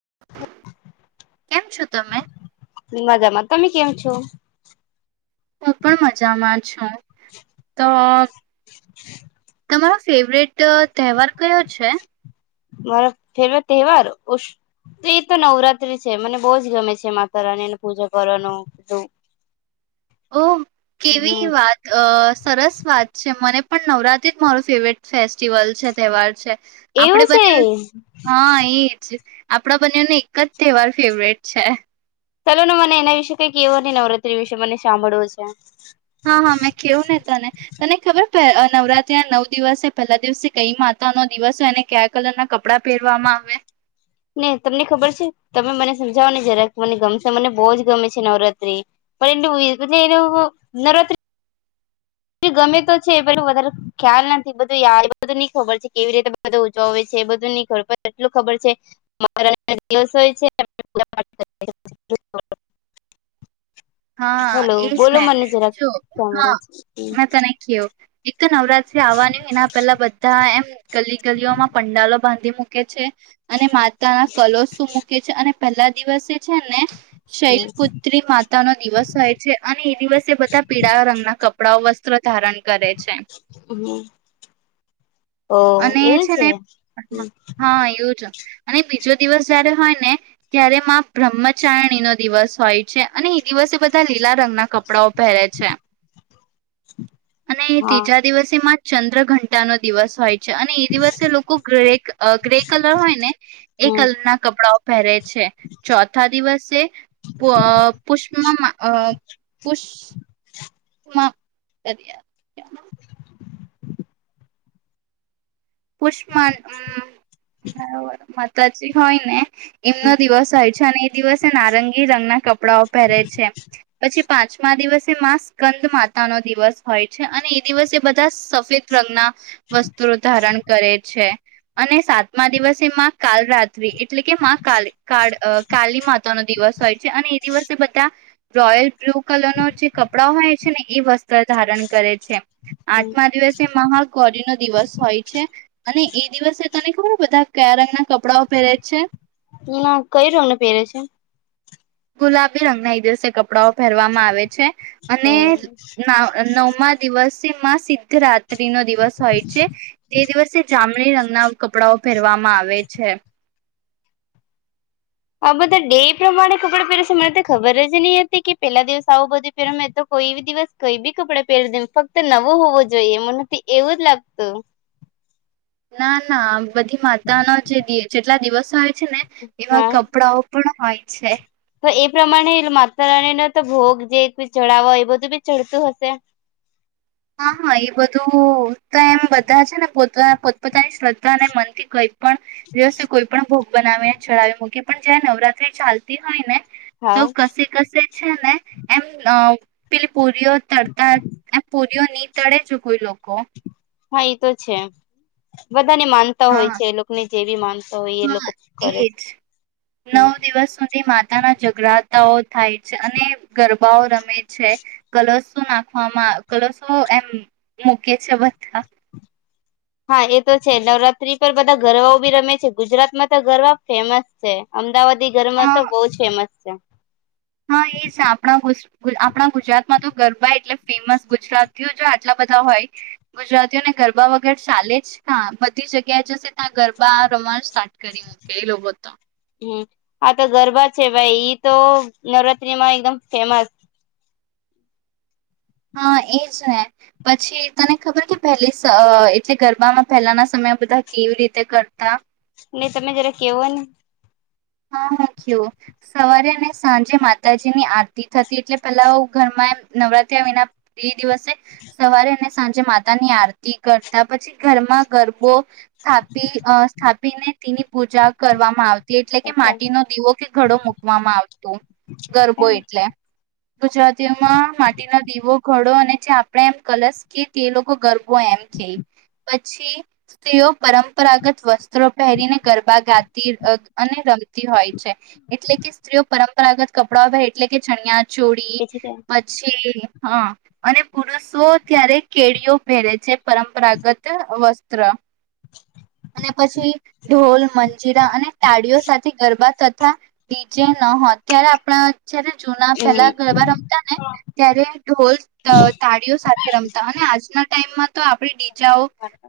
[unintelligible] કેમ છો તમે મજામાં તમે કેવ છો હું પણ મજામાં છું તો [inaudible] તમારો ફેવરેટ તહેવાર કયો છે મારો ફેવરેટ તહેવાર ઉષ તો નવરાત્રી છે મને બહુ જ ગમે છે માતા રાનીને પૂજા કરવાનું બધું ઓ કેવી હમ વાત અ સરસ વાત છે મને પણ નવરાત્રી જ મારો ફેવરેટ ફેસ્ટિવલ છે તહેવાર છે આપડે એવું છે બને હા એજ આપણા બંનેને એક જ તહેવાર ફેવરેટ છે. ચાલો ને મને એના વિશે કઈક કેવો ન નવરાત્રી વિશે મને સાંભળવું છે. હા હા મેં કેવું ને તને તને ખબર નવરાત્રી ના નવ દિવસ પહેલા દિવસે કઈ માતા નો દિવસ હોય એને કયા કલર ના કપડા પહેરવામાં આવે ને તમને ખબર છે તમે મને સમજાવો ને જરાક મને ગમશે મને બહુ જ ગમે છે નવરાત્રી પણ એ એ એનું નવરાત્રી ગમે તો છે પું વધારે ખ્યાલ નથી બધું બધું ન ખબર છે કેવી રીતે બ ઉજજવય છે બધું ન પર એટલું ખબર છે નવરાત્રીના દિવસ હોય છે અને પૂજા પાઠ કરવાની હો છે. હા એજ ને જરાક હા સાંભળે છે મેં તને કહ્યું એક નવરાત્રી આવવાની એના પેલા બધા એમ ગલી ગલીઓમાં પંડાલો બાંધી મૂકી કે છે. અને માતા ના કલર શું મૂકે છે અને પહેલા દિવસે છે ને શૈલ હમ પુત્રી મા નો દિવસ હોય છે અને એ દિવસે બધા પીળા રંગના કપડાઓ વસ્ ધારણ કરે છે હમ ઓ અને એવું છે ને હા એજ અને બીજો દિવસ જયારે હોય ને ત્યારે માં બ્રહ્મચારણી નો દિવસ હોય છે. અને એ દિવસે બધા લ કેટલા રંગના કપડાઓ પહેરે છે અને હા ત્રીજા દિવસેમાં ચંદ્ર ઘંટા નો દિવસ હોય અને એ દિવસે લોકો ગ્રે ગ્રે કલર હોય ને એ હમ કલર ના કપડા પેહરે છે ચોથા દિવસે પુષ્પમ અ પુષ [unintelligible] પુષ્માન હમ તછ હોય ને એમનો દિવસ આ અને એ દિવસે નારંગી રંગના કપડા કપડાઓ પહેરે છે પછી પાંચમા દિવસે મા સ્કંદ માતાનો દિવસ હોય છે અને એ દિવસે એ બધા સફેદ રંગના વસ્તુ ધારણ- છે અને સાતમા દિવસે મા કાલ રાતિ એટલે કે કા કા કાલી માતા નો દિવસ હોય છે અને એ દિવસે બધા રોયલ બ્લુ કલર ન જે કપડાં હોય છે ને એ વસ્તુ ધારણ કરે છે આઠમા દિવસે મહાકૌરી નો દિવસ હોય અને એ દિવસે તને ખબર બધા કયા રંગના કપડાઓ પહેરે છે. એના કય રમને પહેરે છે? ગુલાબી રંગના દિવસે કપડાઓ પહેરવામાં આવે છે. અને નવમાં દિવસ સમા સિ્ધરાથ ત્રી નો દિવસ હોય છે, જે દિવસે જામણી રંગના કપડાઓ પહેરવામાં આવે છે. આ બધા ડે પ્રમાણે કપડં પહેરશ મને તો ખબર જ નહી હતી કે પેલા દિવસ આવું બધું પહેર મેં તો કોઈ દિવસ કોઈ બી કપડા પહેરી દ ફક્ત નવો હોવો જોઈએ એમ નથી એવું જ લાગતું. ના ના. બધી માતાના જે જેટલા દિવસ [inaudible] એવા હા, કપડાઓ પણ હોય છે તો એ પ્રમાણે માતાણીને તો ભોગ જે ચડાવો એ બધું બી ચડતું હશે. હા હા એ બધું તો એમ બધા છે ને પો પોતપોતાની શ્રદ્ધા ને મ [unintelligible] પણ, કોઈ પણ ભોગ બનાવીને ચડાવી મૂકી પણ જયારે નવરાત્રી ચાલતી હોય ને. તો હા કસી કસે છે ને એમ [unintelligible] પુરીઓ તરતા પૂરયો નની તળે છે કોઈ લોકો. હા એતો છે. બધાને માનતા હોય હા, છે એ લોકોને જે બી માનતા હોય એ હા લોકો કરે છે. એજ નવ દિવસ સુધી માતાના જઘરાતાઓ થાય છે અને ગર બાવ રમે છે, કલરું નાખવામાં કલસો એમ મૂકી છે બધા. હા એ તો છે નવરાત્રી પર બધા ગરબઓ બી રમે છે ગુજરાતમાં તો ગરવા ફેમસ છે અમદાવાદ ગી ઘરમાં તો હા બહુ ફેમસ. અચ્ છે. હા એ છે આપણા આપણા ગુજરાતમાં તો ગરબા એટલે ફેમસ ગુજરાત જો આટલા બધા હોય, ગુજરાતીઓને ગરબા વગર ચાલે જ બધી જગ્યા જશે ત્યાં ગરબા રમાણ સ કર્યો હતો એ લોકોએ તો. હમ હા તો ગરબા છે ભાઈ ઈ તો નવરાત્ર્રીમાં એકદમ ફેમસ. હા એજ ને, પછી તને ખબર કે પહેલી એટલે ગરબામાં પહેલાના સમય બધા કેવી રીતે કરતા. ને તમે જરા કેવો ને. હા હું ક સવારે અને સાંજે માતાજીની આરતી થતી એટલે પેલા ઘરમાં નવરાત્ર વિના દિવસે, સવારે ને સાંજે માતાની આરતી કરતા પછી ઘરમાં ગરબો સ્થાપી સ્થાપીને ની પૂજા કરવામાં આવતી એટલે કે માટી ન દીવો કે ઘડો મૂકવામાં આવતો ગરબો એટલે ગુજરાતીમાં માટી નો દીવો ઘડો અને જે આપણે એમ કલશ કે તે લોકો ગરબો એમ કે પછી તેઓ પરંપરાગત વસ્ત્રો પહેરીને ગરબા ગાતી અને રમતી હોય છે એટલે કે સ્ત્રીઓ પરંપરાગત કપડા એટલે કે ચણિયા ચોડી પછી કે પછી હા અને પુરુષો ત્યારે કેળઓ પહેરે છે પરંપરાગત વસ્તુ ત્ર અને પછી ઢોલ મંજીરા અને તાળીઓ સાથે ગરબા ડીજે ન હોત ત્યારે આપણા જયારે જૂના પેલા હમ ગરબા રમતા ને ત્યારે ઢોલ ત તાળીઓ સાથે રમતા અને આજના ટાઈમમાં તો આપણે ડી જા ઓ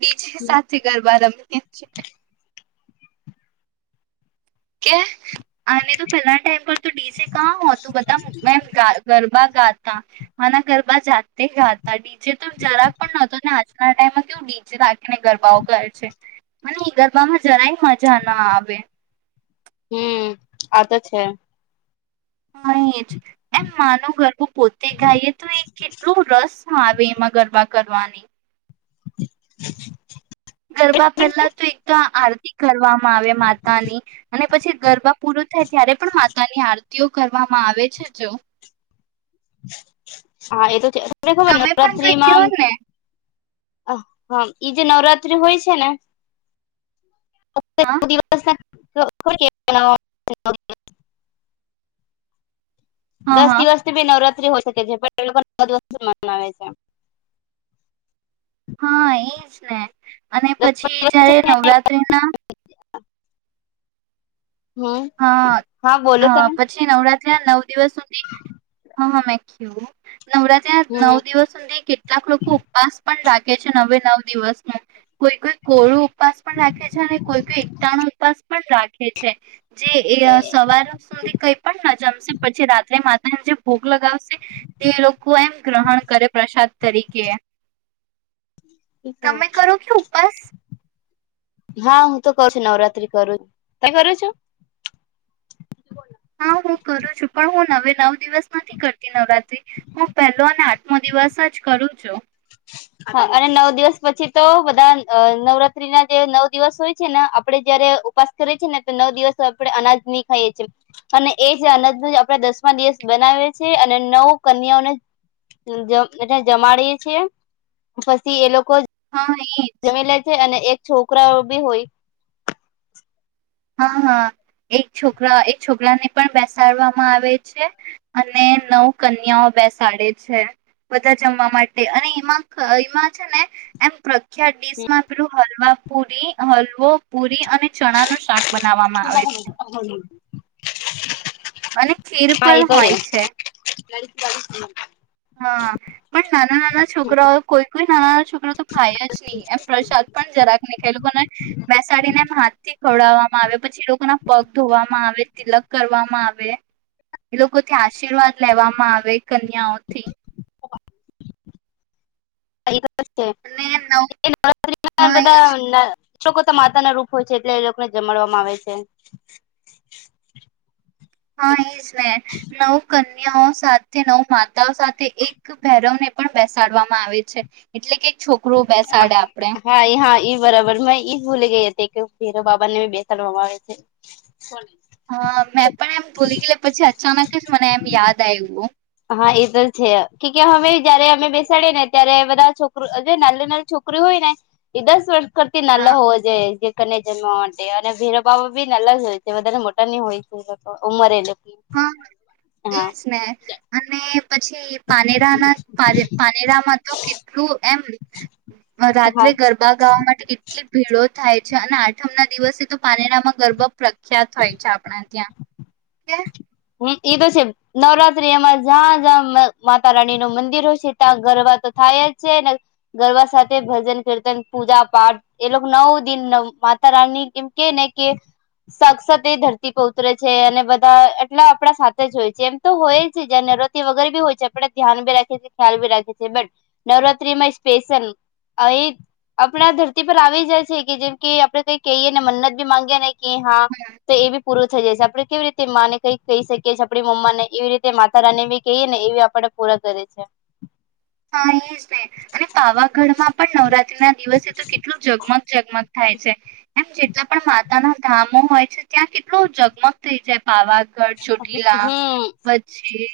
બીજજી સાથે ગરબા રમે તેજ છે કે ક્યા અને તો પહેલા ટાઈમ પર તો ડીસે કા હોતું બધા મો મ ગરબા ગા અને ગરબા જાતે તે ગા તા ડીજે તો જરાક પણ નહોતો ને આજ પણ આ ટાઈમ [unintelligible] અને ગરબાઓ કર છે મને એ ગરબામાં જરાય મજા ના આવે હમ્મ આ તો છે [unintelligible] એમ માનું ગરવું પોતે ગાઈએ તો એ કેટલું રસ આવે એમાં ગરબા કરવાની [inaudible] ગરબા પહેલા તો એક તો આ આરતી કરવામાં આવે માતાની અને પછી ગરબા પૂરો થાય ત્યારે પણ માતા ની આરતી ઓ કરવામાં આવે છે જો હા એ તો છે તને ખબર તમે પણ નવરાત્રી કઈ મા આમ કયો ને અહ હમ્મ ઈ જે નવરાત્રી હોય છે ને હા દિવસ [unintelligible] હા દસ હા દિવસ તો ભી નવરાત હોય સકે છે પણ એ વાત હર વાત થી મનાવે છે. હા એજ ને અને પછી દસ જયારે નવરાત્રી ના હમ હા બોલો હા તમે પછી નવરાત્ર નવરાત્રી ના નવ દિવસ સુધી હા હા મે કેવ નવરાત્રી ના હમ નવ દિવસ સુધી કેટલાક લોકો ઉપવાસ પણ રાખે છે. નવે નવ દિવસ ના કોઈ કોઈ કોરું ઉપવાસ પણ રાખે છે અને કોઈ કોઈ એકતાણો ઉપવાસ પણ રાખે છે. જે એ સવાર સુધી કઈ પણ ન જમશે પછી રાત્રે મા જે ભોગ લગાવશે તે લોકો એમ ગ્રહણ કરે પ્રસાદ તરીકે હમ તમે કરો કે ઉપાસ? હા હું તો કવ છું નવરાત્રી કરું છ તે કરયુ છે. હા હું કરું છું પણ હું નવે નવ દિવસ નથી કરતી નવરાત્રી હું પહેલો અને આઠમો દિવસ જ કરું છું. હા અને નવ દિવસ પછી તો બધા નવરાત્રી ના જે નવ દિવસ હોય છે ને આપડે જયારે ઉપાસ કરીએ છીએ ને તો નવ દિવસ આપણે અનાજ ની ખાઈએ છીએ અને એ જ અનાજ ને આપણેે દસમા દિવસ બનાવીએ છીએ અને નવ કન્યા ને એ જમાડીએ છીએ. પસી એ લોકો હા એજ જમી લે છે અને એક છોકરાઓ બી હોય. હા હા એક છોકરા એક છોકરાને પણ બેસાડવામાં આવે છે અને નવ કન્યાઓ બેસાડે છે. બધા જમવા માટે અને એમાં કયવા છે ને એમ થતું ક્યાંક ડીશ માં પેલું હલવા પુરી હલવો પુરી અને ચણા નું શાક બનાવવામાં આવે છે. અને ખીર હા એ પણ તો હોય છે. [inaudible] હા પણ નાના નાના છોકરાઓ કોઈ કોઈ નાનાના છોકરો તો ખાય જ ની એમ પ્રસાદ પણ જરાક નઈ ખાય એ લોકોને બેસાડીને હાથ થી ખવડાવવામાં આવે પછી લોકોના પગ ધોવામાં આવે, તિલક કરવામાં આવે એ લોકો થી આશીર્વાદ લેવામાં આવે કન્યાઓ થી [inaudible] એજ અને નવ તો [unintelligible] હા એજ બધા છોકરો તો માતા ના રૂપ હોય છે એટલે એ લોકોને જમાડવામાં આવે છે. હા એ જ ને નવ કન કનયા સાથે નવ માત માતા સાથે એક ભૈરવને પણ બેસાડવામાં આવે છે એટલે કે છોકરું બેસાડે આપણે હા એ હા ઈ બરાબર મેં ઈજ ભૂલી ગઈ હતી કે બાબાને બેસાડવામાં આવે છે. હા મેં પણ એમ ભૂલી ગેલી પછી અચાનક જ મને એમ યાદ આવ્યું. હા એ તો છે કે કે હવે જયારે અમે બેસાડીએ ને ત્યારે બધા છોકરુ તે નાહલી નાહલી છોકરી હોયને એ દસ વર્ષ કરતી હા નાહલા હોવા જોઈએ કરને જમવા માટે અને ભૈરવ બાબા બી નાનલા જ હોય છે તે બધા મોટા ની હોય છે ઉમર એ લોક હા એજ ને અને પછી પાનેરાના પાને પાનેરામાં તો કેટલું એમ રાત્રે હા ગરબા ગાવા માટે કેટલી ભીડો થાય. અચ્છા ના આઠમના દિવસે તો પારનેરામાં ગરબા પ્રખ્યાત હોય છે આપણા ત્યાં. કે હુમ્મ એ તો છે નવરાત્રી એમાં જ્યાં જ્યાં મ માતા રાણી નું મંદિર હશે ત્યાં ગરબા તો થાય જ છે ને ગરબા સાથે ભજન, કીર્તન, પૂજાપાઠ એ લોકો નવ દિન માતા રાણી કેમ કે ને કે સાક્ષાત એ ધરતી પર ઉતરે છે અને બધા ને એટલા આપણા સાથે જ હોય છે એમ તો હોય છે જ્યાં નવરાત્રી વગેર બી હોય છે આપણે ધ્યાન બી રાખીએ છે ખ્યાલ બી રાખીએ છે બટ નવરાત્રીમાં સ્પેશિયલ આવી આપણા ધરતી પર આવી જાય છે કે જેમ કે આપણે કઈ કેયે ને મન્નત બી માંગીએ ને કે હા તો એ બી પૂરું થઈ જાય છે આપણે કેવી રીતે માને કઈ કહી શકીએ છે આપડી મમ્માને એવી રીતે માતા રાની બી કહીએ ને એ બી આપડા પૂરા કરે છે. હા એ જ ને અને પાવાગઢમાં પણ નવરાત્રી ના દિવસે તો કેટલું જગમગ જગમગ થાય છે એમ જેટલા પણ માતાના ધામો હોય છે ત્યાં કેટલું જગમગ થઈ જાય પાવા ગઢ ચોટીલા હમ પછી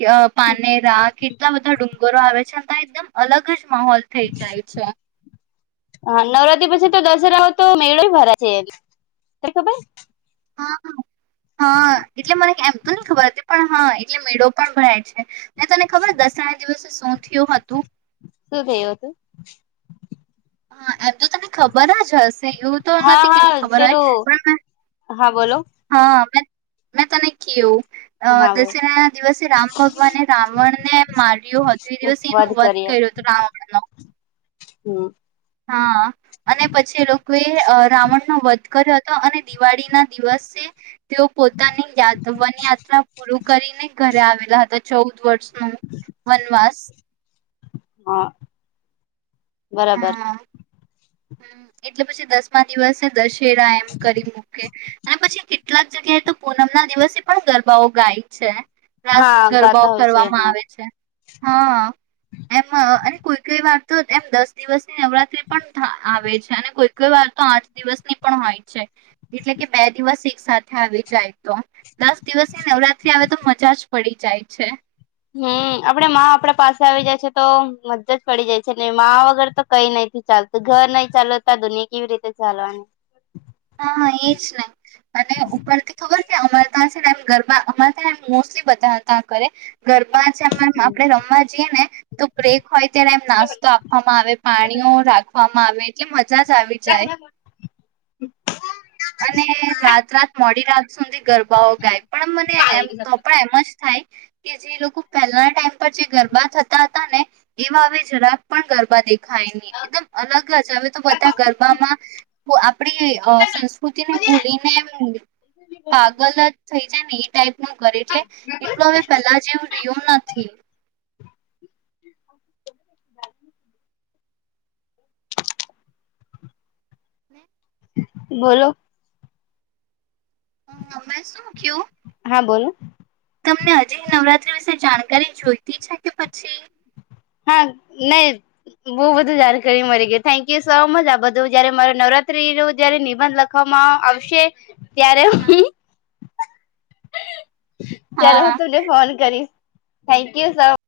કયા પારનેરા કેટલા બધા ડુંગ વારો આવે છે અને તો એકદમ અલગ જ માહોલ થઈ જાય છે હ નવરાત્રી પછી તો દશેહાનો તો મેળો ભરાય છે તને ખબર? હા હા. હા એટલે મને એમ તો નહીં ખબર હતી પણ હા એ મેળો પણ ભરાય છે. તને ખબર દસમના દિવસે શું થયું હતું? શું થયું હતું હા એમ તો તને ખબર જ હશે એવું તો હા નથી કે હા નઈ ખબર હોય પેલું પણ મેં હા બોલો હા મેં મેં તને કેવું અ હા દશેરાના દિવસે રામ ભગવાને રાવણ ને માર્યો હતો એ દિવસે એનું વધ કર્યો હતું રાવણનો. હમ હા અને પછી એ લોકોએ રાવણનો વધ કર્યો હ તો અને દિવાળીના દિવસ તે તેઓ પોતાની યાત વન યાત્રા પૂરું કરીને ઘરે આવેલા હતા ચૌદ વર્ષ હ, વનવાસ હા. હા બરાબર હા. હ, એટલે પછી દસમા દિવસે દશ તેરા એમ કરી મૂકે એમ પછી કેટ ટલાક જગ્યાએ તો પૂનમના દિવસે પણ ગરબાઓ ગાય છે. રાસ હા ગરબાઓ ગાતા હોય છે કરવામાં હા આવે છે. હા, એમ અ અને કોઈકે વાત તો એમ દસ દિવસની નવરાત્રી પન આવે છે, અને કોઈક વાર તો આઠ દિવસની પણ હોય છે, એટલે કે બે દિવસ એક સાથે આવી જાય તો દસ દિવસની નવરાત્રી આવે તો મજા જ પડી જાય છે. હમ, આપડે માં આપડે પાસે આવી જાય છે તો મજ્જા જ પડી જાય છે ને માં વગર તો કઈ નહીં થી ચાલતું ઘર નહી ચાલતા દુનિયા કેવી રીતે ચાલવાનું. હા, એજ ને અને ઉપરથી ખબર તે અમાર તા છેને આમ ગરબા અમાર તા મોસ્ટલી બધા તા કરે. ગરબા છે અમાર આપડે રમવા જઈએ ને તો બ્રેક હોય ત્યારે એમ નાસ્તો આપવામાં આવે પાણીઓ રાખ ખવામાં આવે એટલે મજ જા જ આવી જાય. હમ. અને રાત રાત મોડી રાત સુધી ગરબાઓ ગાય પણ મને એમ તો પણ એમ જ થાય કે જે લોકો પહેલા ટાઈમ પર જે ગરબા થતા હતા ને એવા હવે જરાક પણ ગરબા દેખ ખાય ને એકદમ અલગ જ હવે તો બધા ગરબામાં તો આપણે અ પુતિને ભૂલીને પાગલ જ થઈ છેને એ ટાઈમ હુ કરે એટલે એટલું, હવે પેલા જેવું રિહ્યું નથી. હને. બોલો. હમ, અમે શું ક્યો? હા, બોલન. તમને હજી નવરાત્રી વિશે જાણકારી જોઈતી છે કે પછી? હા, નહીં. બહુ બધુ જાણકારી મળી ગઈ. Thank you so much. આ બધું જયારે મારે નવરાત્રી નું જયારે નિબંધ લખવામાં આવશે ત્યારે હુખ ત્યારે હા હું તને ફોન કરીશ. Thank you sir.